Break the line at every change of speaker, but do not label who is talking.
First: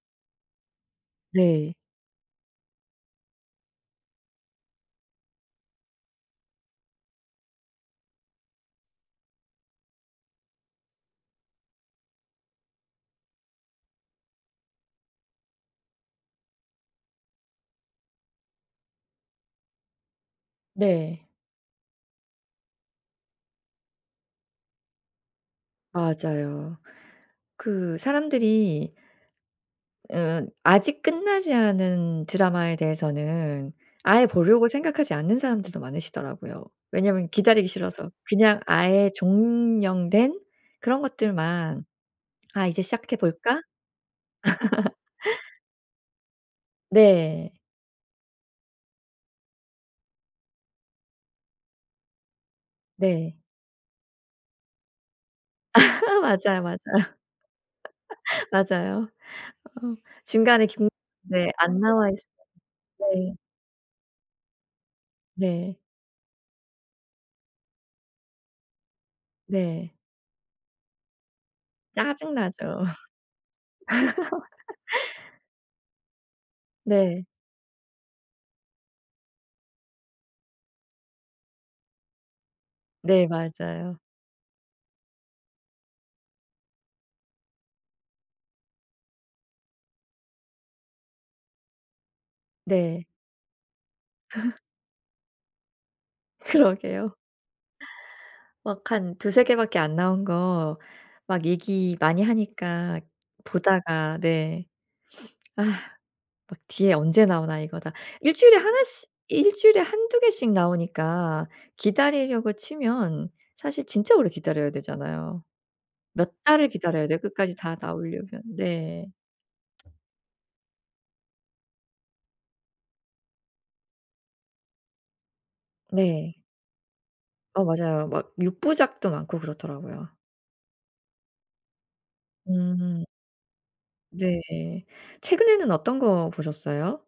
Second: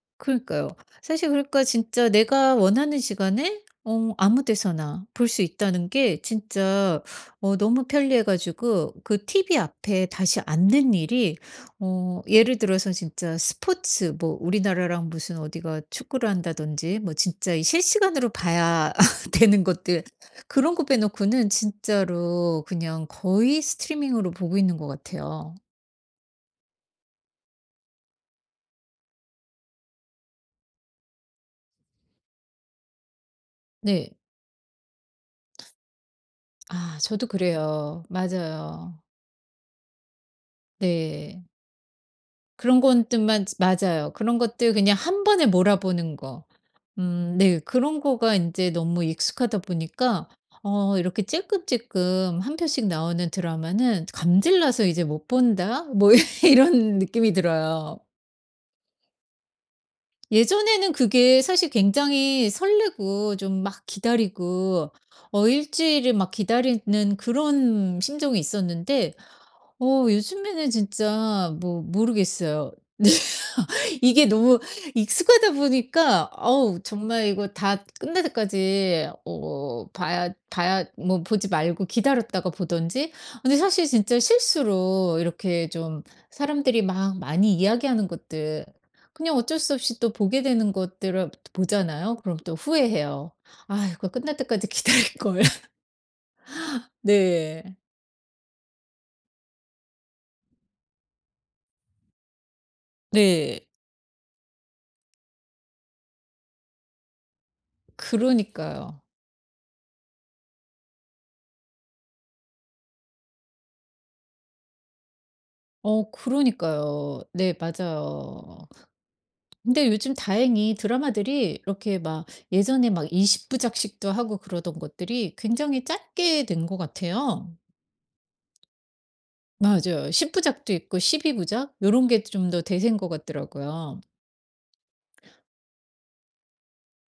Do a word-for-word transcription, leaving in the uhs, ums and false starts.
그러니까요. 사실 그러니까
네.
진짜 내가 원하는 시간에 어 아무 데서나 볼 수 있다는 게 진짜 어 너무 편리해 가지고 그 tv 앞에 다시 앉는 일이 어 예를 들어서 진짜 스포츠 뭐 우리나라랑 무슨 어디가 축구를 한다든지 뭐 진짜 이 실시간으로 봐야 되는 것들 그런 거
네.
빼놓고는 진짜로 그냥 거의 스트리밍으로 보고 있는 것 같아요.
맞아요. 그 사람들이 으 아직 끝나지 않은 드라마에 대해서는
네.
아예 보려고 생각하지 않는 사람들도 많으시더라고요.
아 저도
왜냐하면 기다리기
그래요.
싫어서 그냥
맞아요.
아예 종영된 그런
네.
것들만 '아 이제
그런
시작해
건들만
볼까?'
맞아요. 그런 것들 그냥 한 번에 몰아보는 거. 음
네.
네. 그런 거가 인제 너무 익숙하다 보니까 어 이렇게 찔끔찔끔 한 편씩 나오는
네.
드라마는 '감질나서 이제 못
아
본다.' 뭐
맞아요, 맞아요.
이런 느낌이 들어요.
맞아요. 어 중간에 김
예전에는 그게
네
사실
안 나와있어
굉장히 설레고
네.
좀 막 기다리고 어 일
네.
주일을 막 기다리는 그런 심정이 있었는데
네.
어 요즘에는 진짜 뭐 모르겠어요.
짜증나죠.
네. 이게 너무 익숙하다 보니까 아우
네.
정말 이거 다 끝날 때까지 어 봐야 봐야 뭐 보지 말고 기다렸다가 보든지.
네.
근데 사실
맞아요.
진짜 실수로 이렇게 좀 사람들이 막 많이 이야기하는 것들 그냥 어쩔 수 없이 또 보게 되는 것들을 보잖아요. 그럼 또
네.
후회해요. 아 이거 끝날 때까지 기다릴걸.
그러게요.
네.
막 한 두세 개 밖에 안 나온 거 막 얘기 많이 하니까
네.
보다가 네. 막 뒤에 언제 나오나 이거 다 일 주일에 하나
그러니까요.
씨 일 주일에 한두 개씩 나오니까 기다리려고 치면 사실 진짜 오래 기다려야 되잖아요.
어
몇 달을 기다려야 돼요,
그러니까요.
끝까지
네
다 나오려면.
맞아요.
네.
근데 요즘 다행히 드라마들이 이렇게 막 예전에 막 이십 부작씩도 하고 그러던 것들이 굉장히
네.
짧게 된 것 같아요.
어 맞아요. 막 육 부작도 많고 그렇더라고요.
맞아요. 십 부작도 있고 십이 부작 요런 게 좀 더 대세인
음.
것 같더라고요.
네. 최근에는 어떤 거 보셨어요?